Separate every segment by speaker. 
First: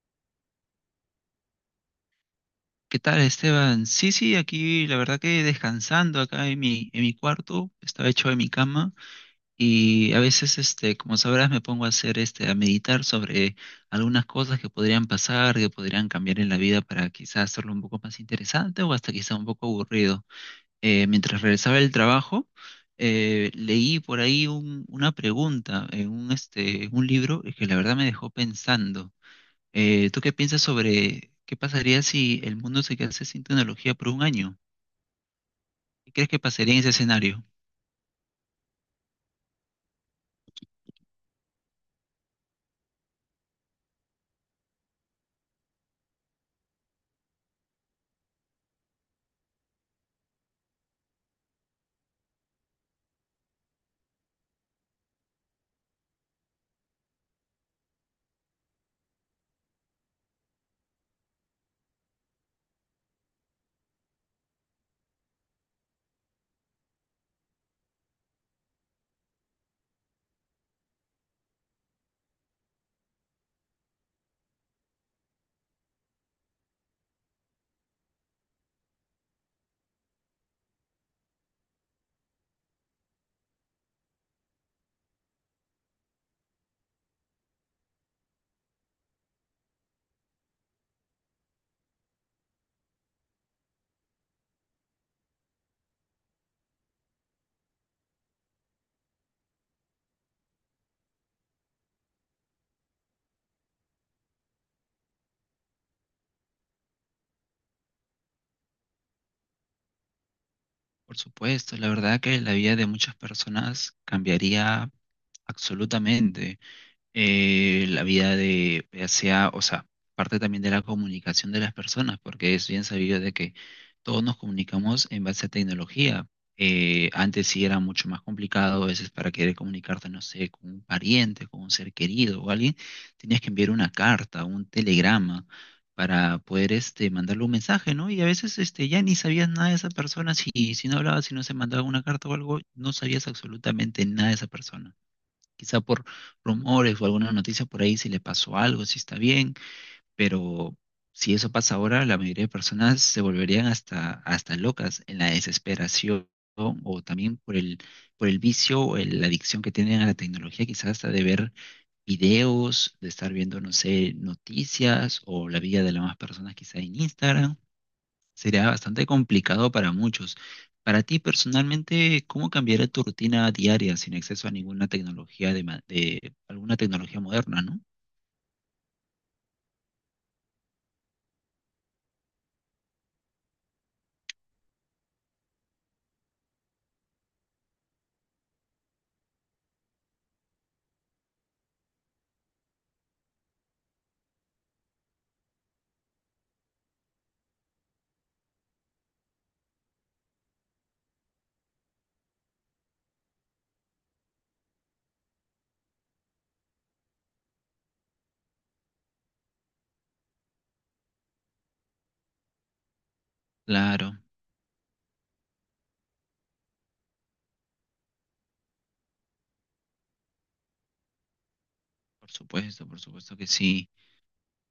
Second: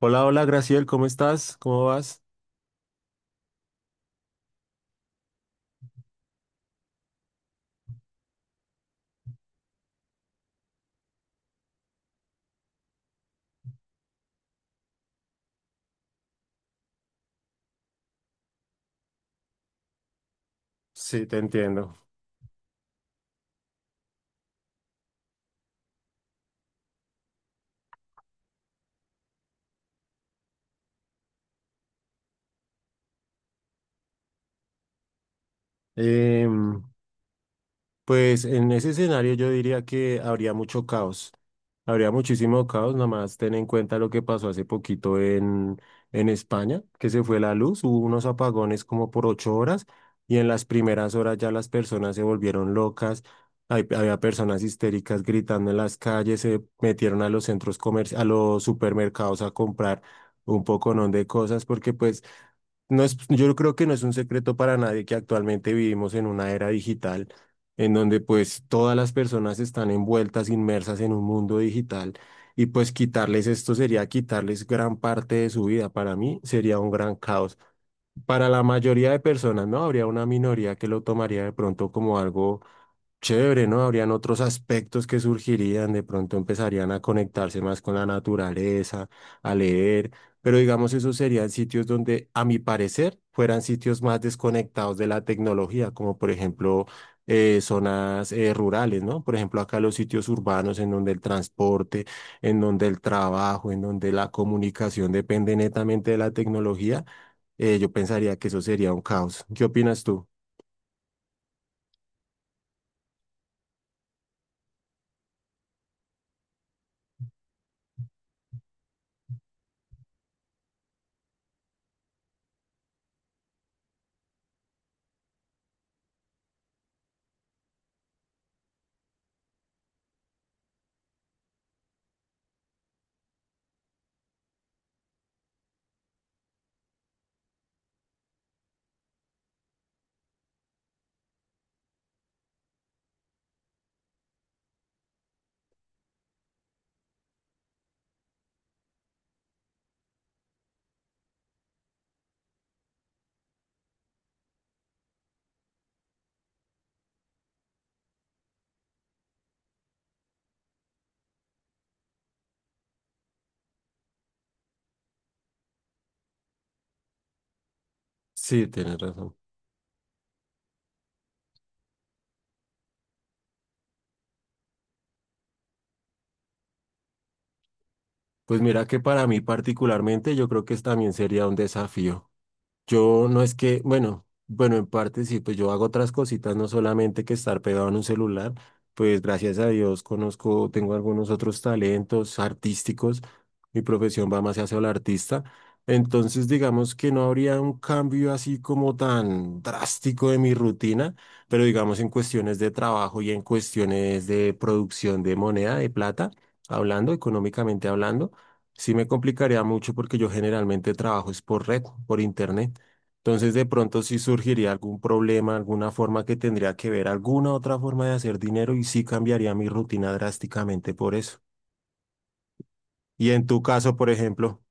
Speaker 1: Hola, hola, Graciel, ¿cómo estás? ¿Cómo vas?
Speaker 2: ¿Qué tal, Esteban? Sí, sí, aquí la verdad que descansando acá en mi cuarto, estaba hecho en mi cama y a veces, como sabrás, me pongo a hacer, a meditar sobre algunas cosas que podrían pasar, que podrían cambiar en la vida para quizás hacerlo un poco más interesante o hasta quizá un poco aburrido.
Speaker 1: Sí, te
Speaker 2: Mientras regresaba del
Speaker 1: entiendo.
Speaker 2: trabajo, leí por ahí una pregunta en un libro que la verdad me dejó pensando. ¿Tú qué piensas sobre qué pasaría si el mundo se quedase sin tecnología por un año? ¿Qué crees que pasaría en
Speaker 1: Em,
Speaker 2: ese escenario?
Speaker 1: pues en ese escenario yo diría que habría mucho caos. Habría muchísimo caos, nada más ten en cuenta lo que pasó hace poquito en España, que se fue la luz, hubo unos apagones como por 8 horas y en las primeras horas ya las personas se volvieron locas. Había personas histéricas gritando en las calles, se metieron a los centros comerciales, a los supermercados a comprar un poconón de cosas porque pues... No es, yo creo que no es un secreto para nadie que actualmente vivimos en una era digital en donde pues todas las personas están envueltas, inmersas en un mundo digital y pues quitarles esto sería quitarles gran parte de su vida. Para mí sería un gran caos. Para la mayoría de personas, ¿no? Habría una minoría que lo tomaría de pronto como algo chévere, ¿no? Habrían otros aspectos que surgirían, de pronto empezarían a conectarse más con la naturaleza, a leer, pero digamos esos serían sitios donde, a mi parecer, fueran sitios más desconectados de la tecnología, como por ejemplo zonas rurales, ¿no? Por ejemplo, acá los sitios urbanos en donde el transporte, en donde el trabajo, en donde la comunicación depende netamente de la tecnología, yo pensaría que eso sería un caos. ¿Qué opinas tú?
Speaker 2: Por supuesto, la verdad que la vida de muchas personas cambiaría absolutamente. La vida de, ya sea, o sea, parte también de la comunicación de las personas, porque es bien sabido de que todos nos comunicamos en base a tecnología. Antes sí era mucho más complicado, a veces para querer comunicarte, no sé, con un pariente, con un ser querido o alguien, tenías que enviar una carta, un telegrama para poder mandarle un mensaje, ¿no? Y a veces ya ni sabías nada de esa persona, si no hablabas, si no se mandaba una carta o algo, no sabías absolutamente nada de esa persona quizá por rumores o alguna noticia por ahí si le pasó algo, si está bien, pero si eso pasa ahora, la mayoría de personas se volverían hasta locas en la desesperación o también por el vicio o la adicción que tienen a la tecnología, quizás hasta de ver videos, de estar viendo, no sé, noticias o la vida de las demás personas quizá en Instagram.
Speaker 1: Sí,
Speaker 2: Sería
Speaker 1: tienes
Speaker 2: bastante
Speaker 1: razón.
Speaker 2: complicado para muchos. Para ti personalmente, ¿cómo cambiaría tu rutina diaria sin acceso a ninguna tecnología de, de alguna tecnología moderna, ¿no?
Speaker 1: Pues mira que para mí particularmente yo creo que es también sería un desafío. Yo no es que, bueno, bueno, en parte sí, pues yo hago otras cositas, no solamente que estar pegado en un celular, pues gracias a Dios conozco, tengo algunos otros talentos artísticos, mi profesión va más hacia el artista, entonces digamos que no habría un cambio así como tan drástico de mi rutina, pero digamos en cuestiones de trabajo y en cuestiones de producción de moneda, de plata, hablando, económicamente hablando. Sí me complicaría mucho porque yo generalmente trabajo es por red, por internet. Entonces, de pronto sí
Speaker 2: Claro,
Speaker 1: surgiría algún problema, alguna forma que tendría que ver, alguna otra forma de hacer dinero y sí cambiaría mi rutina drásticamente por eso.
Speaker 2: por
Speaker 1: Y
Speaker 2: supuesto
Speaker 1: en
Speaker 2: que
Speaker 1: tu
Speaker 2: sí.
Speaker 1: caso, por ejemplo,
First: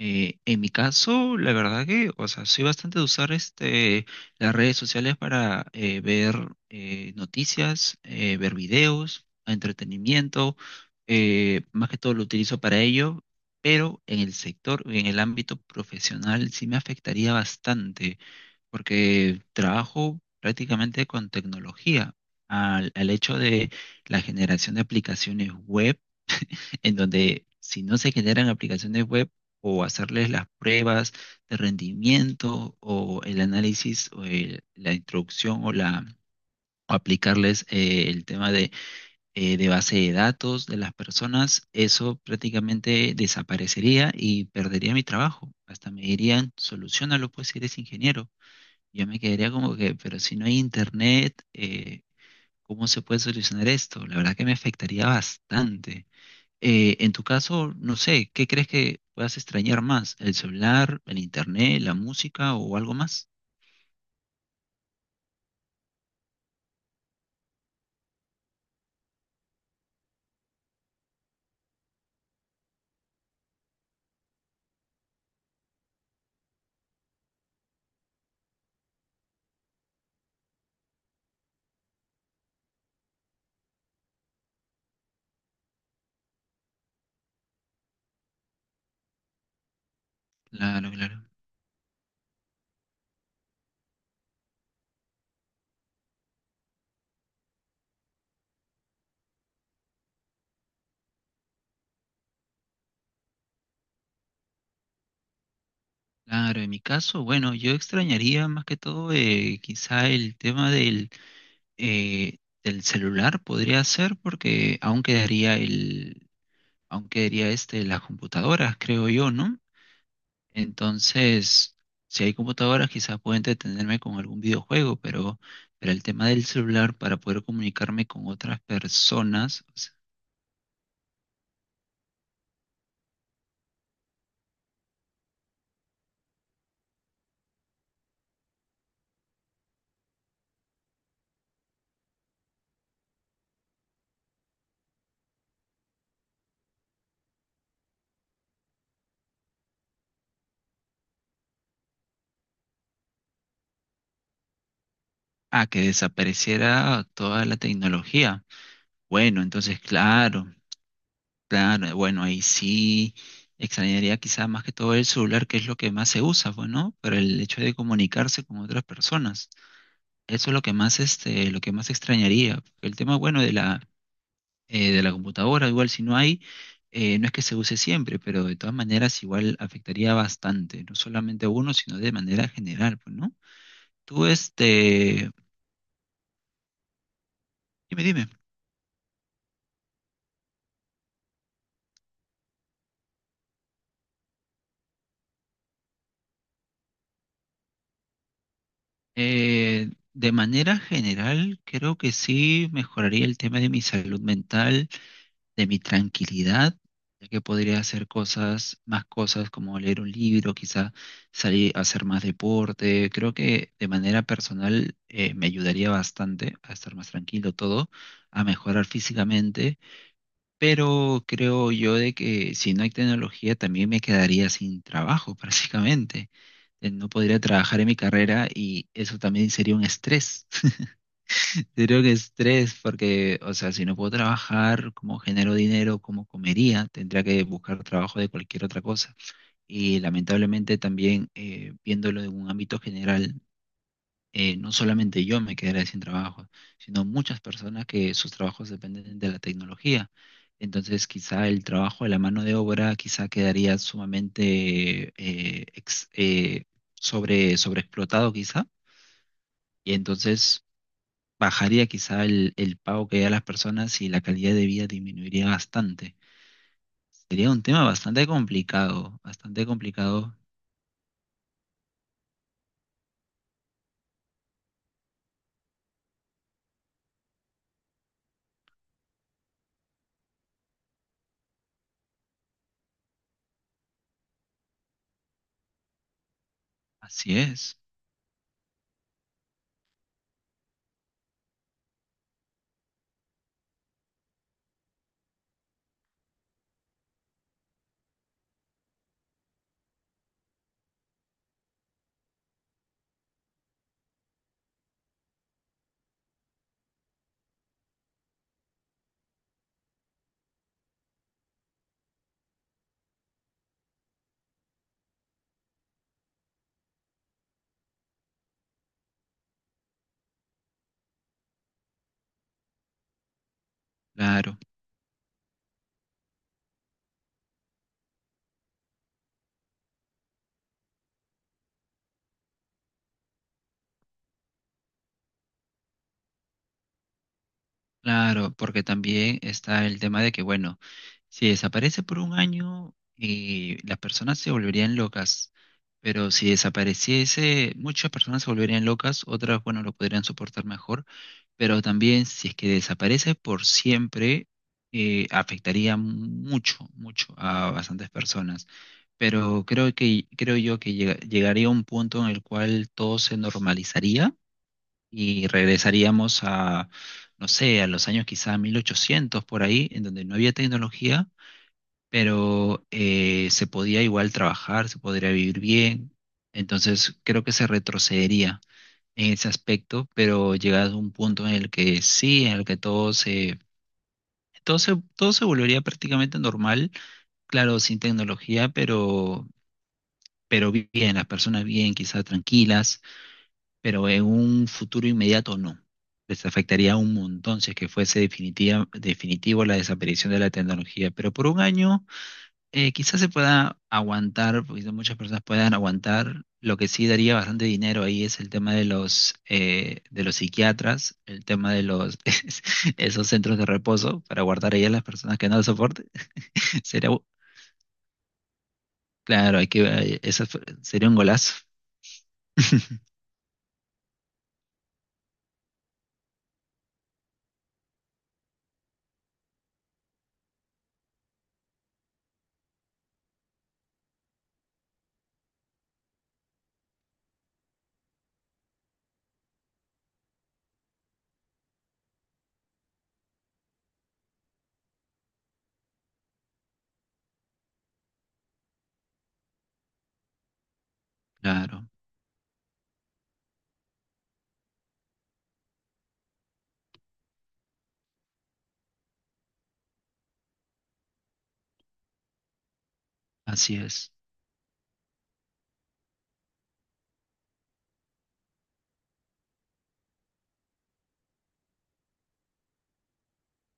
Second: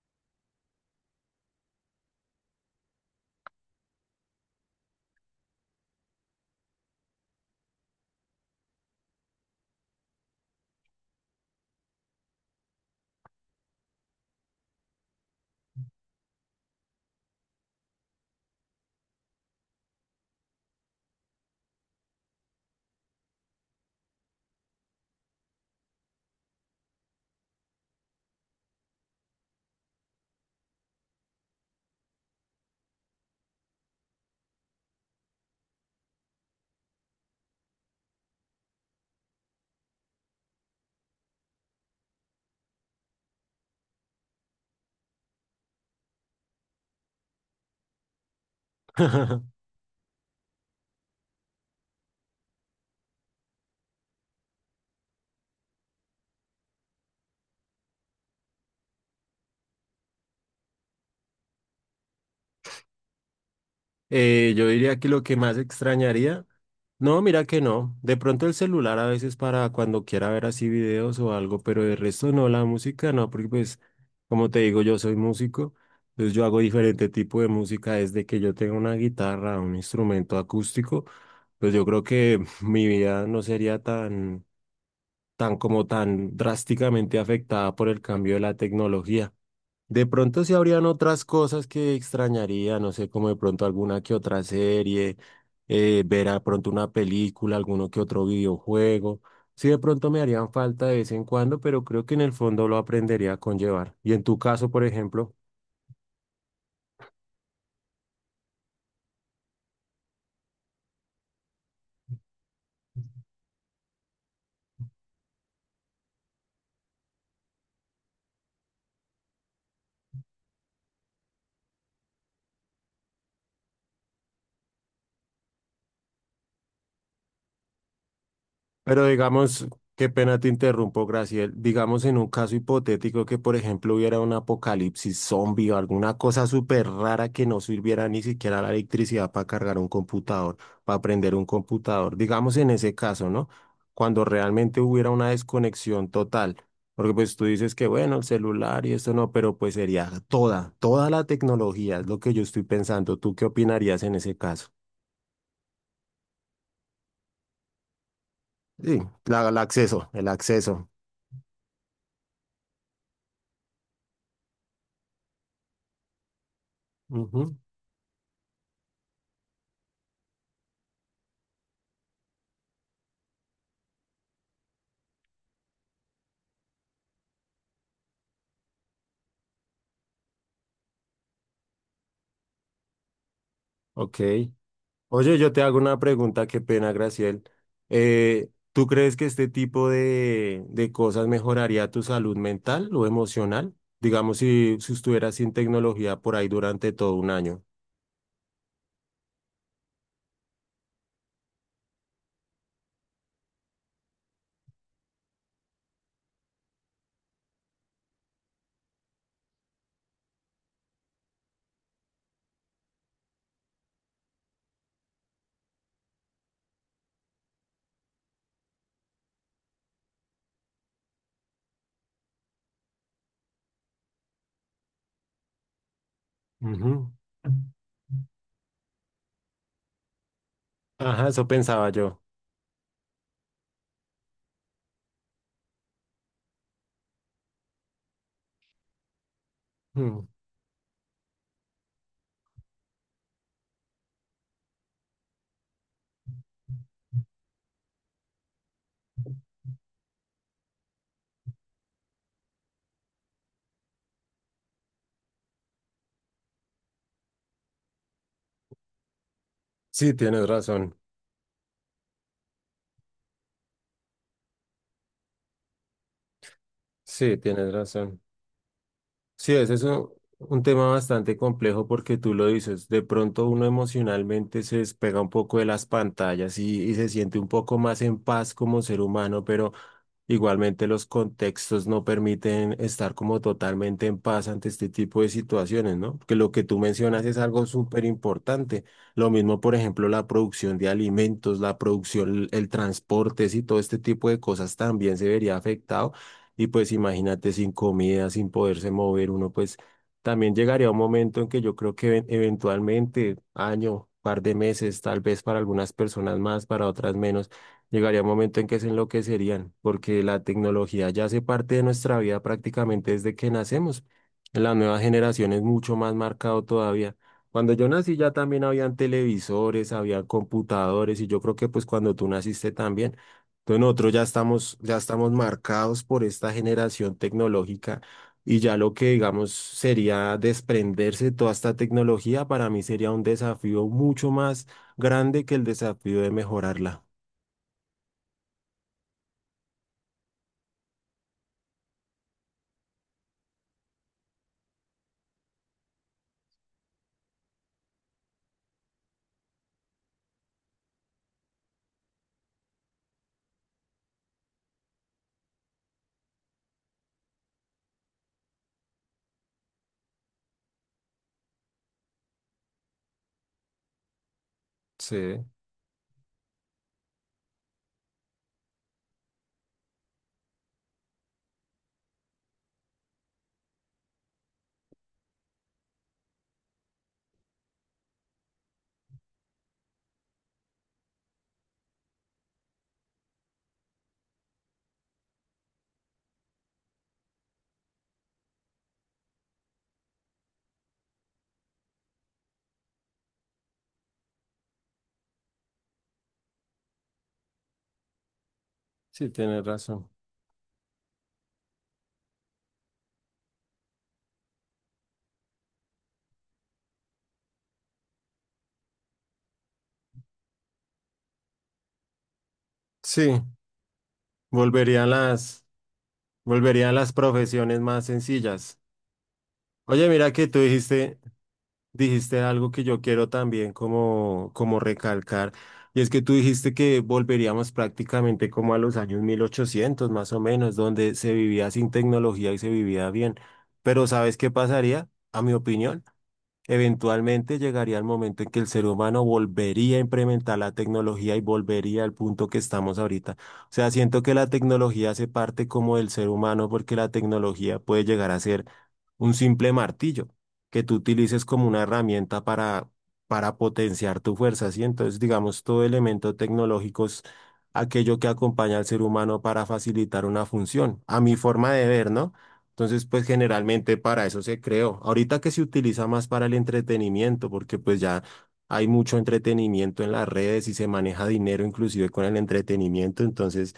Speaker 2: En mi caso, la verdad que, o sea, soy bastante de usar las redes sociales para ver noticias, ver videos, entretenimiento, más que todo lo utilizo para ello, pero en el sector, en el ámbito profesional sí me afectaría bastante, porque trabajo prácticamente con tecnología, al hecho de la generación de aplicaciones web en donde si no se generan aplicaciones web o hacerles las pruebas de rendimiento o el análisis o la introducción o la o aplicarles el tema de base de datos de las personas, eso prácticamente desaparecería y perdería mi trabajo. Hasta me dirían, solucionalo pues si eres ingeniero. Yo me quedaría como que, pero si no hay internet, ¿cómo se puede solucionar esto? La verdad que me afectaría bastante. En tu caso, no sé, ¿qué crees que puedas extrañar más? ¿El celular, el internet, la música o algo más?
Speaker 1: yo diría que lo que más extrañaría no, mira que no. De pronto el celular a veces para cuando quiera ver así videos o algo, pero de resto no, la música no, porque pues, como te digo, yo soy músico, entonces yo hago diferente tipo de música desde que yo tengo una guitarra, un instrumento acústico, pues yo creo que mi vida no sería tan, tan como tan drásticamente afectada por el cambio de la tecnología. De pronto sí habrían
Speaker 2: Claro,
Speaker 1: otras
Speaker 2: claro.
Speaker 1: cosas que extrañaría, no sé, como de pronto alguna que otra serie, ver a pronto una película, alguno que otro videojuego. Sí, de pronto me harían falta de vez en cuando, pero creo que en el fondo lo aprendería a conllevar. Y en tu caso, por ejemplo.
Speaker 2: Claro, en mi caso, bueno, yo extrañaría más que todo quizá el tema del, del celular, podría ser, porque aún quedaría las computadoras, creo yo, ¿no? Entonces, si hay computadoras, quizás pueda entretenerme con algún videojuego, pero el tema del celular para poder comunicarme con otras
Speaker 1: Pero
Speaker 2: personas,
Speaker 1: digamos,
Speaker 2: o sea,
Speaker 1: qué pena te interrumpo, Graciel. Digamos en un caso hipotético que, por ejemplo, hubiera un apocalipsis zombie o alguna cosa súper rara que no sirviera ni siquiera la electricidad para cargar un computador, para prender un computador. Digamos en ese caso, ¿no? Cuando realmente hubiera una desconexión total. Porque pues tú dices que, bueno, el celular y esto no, pero pues sería toda la tecnología, es lo que yo estoy pensando. ¿Tú qué opinarías en ese caso?
Speaker 2: ah, que desapareciera toda la tecnología.
Speaker 1: Sí,
Speaker 2: Bueno,
Speaker 1: el
Speaker 2: entonces,
Speaker 1: acceso, el
Speaker 2: claro,
Speaker 1: acceso.
Speaker 2: claro, bueno, ahí sí extrañaría quizás más que todo el celular, que es lo que más se usa, bueno, para el
Speaker 1: Ujú.
Speaker 2: hecho de comunicarse con otras personas. Eso es lo que más, lo que más extrañaría. El tema, bueno, de la computadora, igual si no hay, no es que se use siempre, pero de todas maneras igual afectaría bastante, no solamente a uno, sino de manera general, pues, ¿no?
Speaker 1: Ok.
Speaker 2: Tú,
Speaker 1: Oye, yo te hago una pregunta, qué pena, Graciel.
Speaker 2: dime,
Speaker 1: ¿Tú crees que este tipo de cosas mejoraría tu salud mental o emocional? Digamos, si, si estuvieras sin tecnología por ahí durante todo un año.
Speaker 2: de manera general creo que sí mejoraría el tema de mi salud mental de mi tranquilidad, ya que podría hacer cosas, más cosas como leer un libro, quizá salir a hacer más deporte. Creo que de manera personal me ayudaría bastante a estar más tranquilo todo, a mejorar físicamente, pero creo yo de que si no hay tecnología también me quedaría sin trabajo prácticamente. No
Speaker 1: Ujú.
Speaker 2: podría trabajar en mi carrera y eso también sería un estrés.
Speaker 1: Ajá, eso
Speaker 2: Yo
Speaker 1: pensaba
Speaker 2: creo que
Speaker 1: yo.
Speaker 2: estrés porque, o sea, si no puedo trabajar, ¿cómo genero dinero? ¿Cómo comería? Tendría que buscar trabajo de cualquier otra cosa. Y
Speaker 1: Mm.
Speaker 2: lamentablemente también, viéndolo en un ámbito general, no solamente yo me quedaré sin trabajo, sino muchas personas que sus trabajos dependen de la tecnología. Entonces, quizá el trabajo de la mano de obra quizá quedaría sumamente sobreexplotado, quizá. Y
Speaker 1: Sí, tienes
Speaker 2: entonces
Speaker 1: razón.
Speaker 2: bajaría quizá el pago que da a las personas y la calidad de vida disminuiría bastante.
Speaker 1: Sí,
Speaker 2: Sería un
Speaker 1: tienes
Speaker 2: tema
Speaker 1: razón.
Speaker 2: bastante complicado,
Speaker 1: Sí,
Speaker 2: bastante
Speaker 1: ese es un,
Speaker 2: complicado.
Speaker 1: un tema bastante complejo porque tú lo dices, de pronto uno emocionalmente se despega un poco de las pantallas y se siente un poco más en paz como ser humano, pero... Igualmente los contextos no permiten estar como totalmente en paz ante este tipo de situaciones, ¿no? Porque lo que tú mencionas es
Speaker 2: Así
Speaker 1: algo
Speaker 2: es,
Speaker 1: súper importante. Lo mismo, por ejemplo, la producción de alimentos, la producción, el transporte, y todo este tipo de cosas también se vería afectado. Y pues imagínate sin comida, sin poderse mover uno, pues también llegaría un momento en que yo creo que eventualmente, año, par de meses, tal vez para algunas personas más, para otras menos llegaría un momento en que se enloquecerían, porque la tecnología ya hace parte de nuestra vida prácticamente desde que nacemos. En la nueva generación es mucho más marcado todavía. Cuando yo nací ya también habían televisores, había computadores y yo creo que pues cuando tú naciste también. Entonces nosotros ya
Speaker 2: claro,
Speaker 1: estamos, ya estamos marcados por esta generación tecnológica y ya lo que digamos sería desprenderse de toda esta tecnología para mí sería un desafío mucho más grande que el desafío de mejorarla.
Speaker 2: claro, porque también está el tema de que, bueno, si desaparece por un año, las personas se volverían locas, pero si desapareciese, muchas personas se volverían locas, otras, bueno, lo podrían soportar mejor, pero también si es que desaparece por siempre, afectaría mucho, mucho a bastantes personas. Pero creo que, creo yo que llegaría un punto en el cual todo se normalizaría
Speaker 1: Sí.
Speaker 2: y regresaríamos a, no sé, a los años quizá 1800 por ahí, en donde no había tecnología pero se podía igual trabajar, se podría vivir bien. Entonces creo que se retrocedería en ese aspecto, pero llegado a un punto en el que sí, en el que todo se volvería prácticamente normal, claro, sin tecnología, pero bien, las personas bien, quizás tranquilas, pero en un futuro inmediato no. Les afectaría un montón si es que fuese definitiva,
Speaker 1: Sí, tienes
Speaker 2: definitivo la
Speaker 1: razón.
Speaker 2: desaparición de la tecnología, pero por un año quizás se pueda aguantar, porque son muchas personas puedan aguantar. Lo que sí daría bastante dinero ahí es el tema de los psiquiatras, el tema de los esos
Speaker 1: Sí,
Speaker 2: centros de reposo para guardar ahí a las
Speaker 1: volverían
Speaker 2: personas que no lo
Speaker 1: las,
Speaker 2: soporten.
Speaker 1: volverían
Speaker 2: Sería,
Speaker 1: las
Speaker 2: u-
Speaker 1: profesiones más sencillas.
Speaker 2: claro, hay que,
Speaker 1: Oye, mira que tú
Speaker 2: sería un
Speaker 1: dijiste,
Speaker 2: golazo.
Speaker 1: dijiste algo que yo quiero también como, como recalcar, y es que tú dijiste que volveríamos prácticamente como a los años 1800 más o menos, donde se vivía sin tecnología y se vivía bien. Pero ¿sabes qué pasaría? A mi opinión. Eventualmente llegaría el momento en que el ser humano volvería a implementar la tecnología y volvería al punto que estamos ahorita. O sea, siento que la tecnología hace parte como del ser humano porque la tecnología puede llegar a ser un simple martillo que tú utilices como una
Speaker 2: Claro,
Speaker 1: herramienta para potenciar tu fuerza, ¿sí? Entonces, digamos, todo elemento tecnológico es aquello que acompaña al ser humano para facilitar una función, a mi forma de ver, ¿no? Entonces, pues
Speaker 2: así
Speaker 1: generalmente
Speaker 2: es.
Speaker 1: para eso se creó. Ahorita que se utiliza más para el entretenimiento, porque pues ya hay mucho entretenimiento en las redes y se maneja dinero inclusive con el entretenimiento, entonces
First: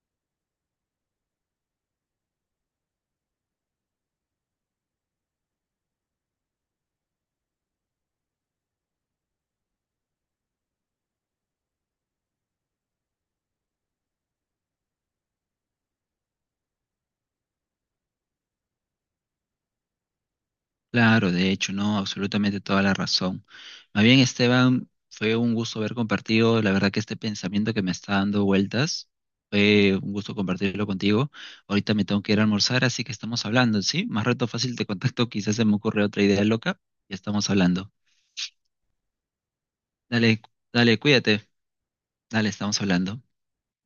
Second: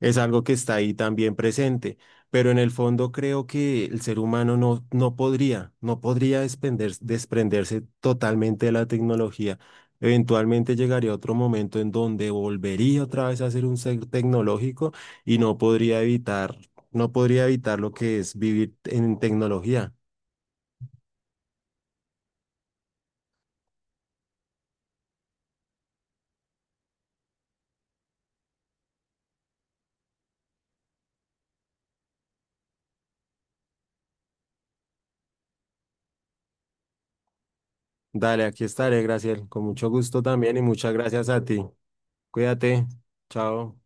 Speaker 1: es algo que está ahí también presente. Pero en el fondo creo que el ser humano no, no podría desprenderse totalmente de la tecnología. Eventualmente llegaría otro momento en donde volvería otra vez a ser un ser tecnológico y no podría evitar lo que es vivir en tecnología.
Speaker 2: Claro, de hecho, no, absolutamente toda la razón. Más bien, Esteban, fue un gusto haber compartido, la verdad que este pensamiento que me está dando vueltas, fue un gusto compartirlo contigo. Ahorita me tengo que ir a almorzar, así que estamos hablando, ¿sí? Más rato fácil te contacto, quizás se me ocurre otra idea loca, ya estamos hablando.
Speaker 1: Dale, aquí estaré, Graciel. Con mucho gusto
Speaker 2: Dale,
Speaker 1: también y muchas
Speaker 2: dale,
Speaker 1: gracias a
Speaker 2: cuídate,
Speaker 1: ti.
Speaker 2: dale, estamos
Speaker 1: Cuídate.
Speaker 2: hablando.
Speaker 1: Chao.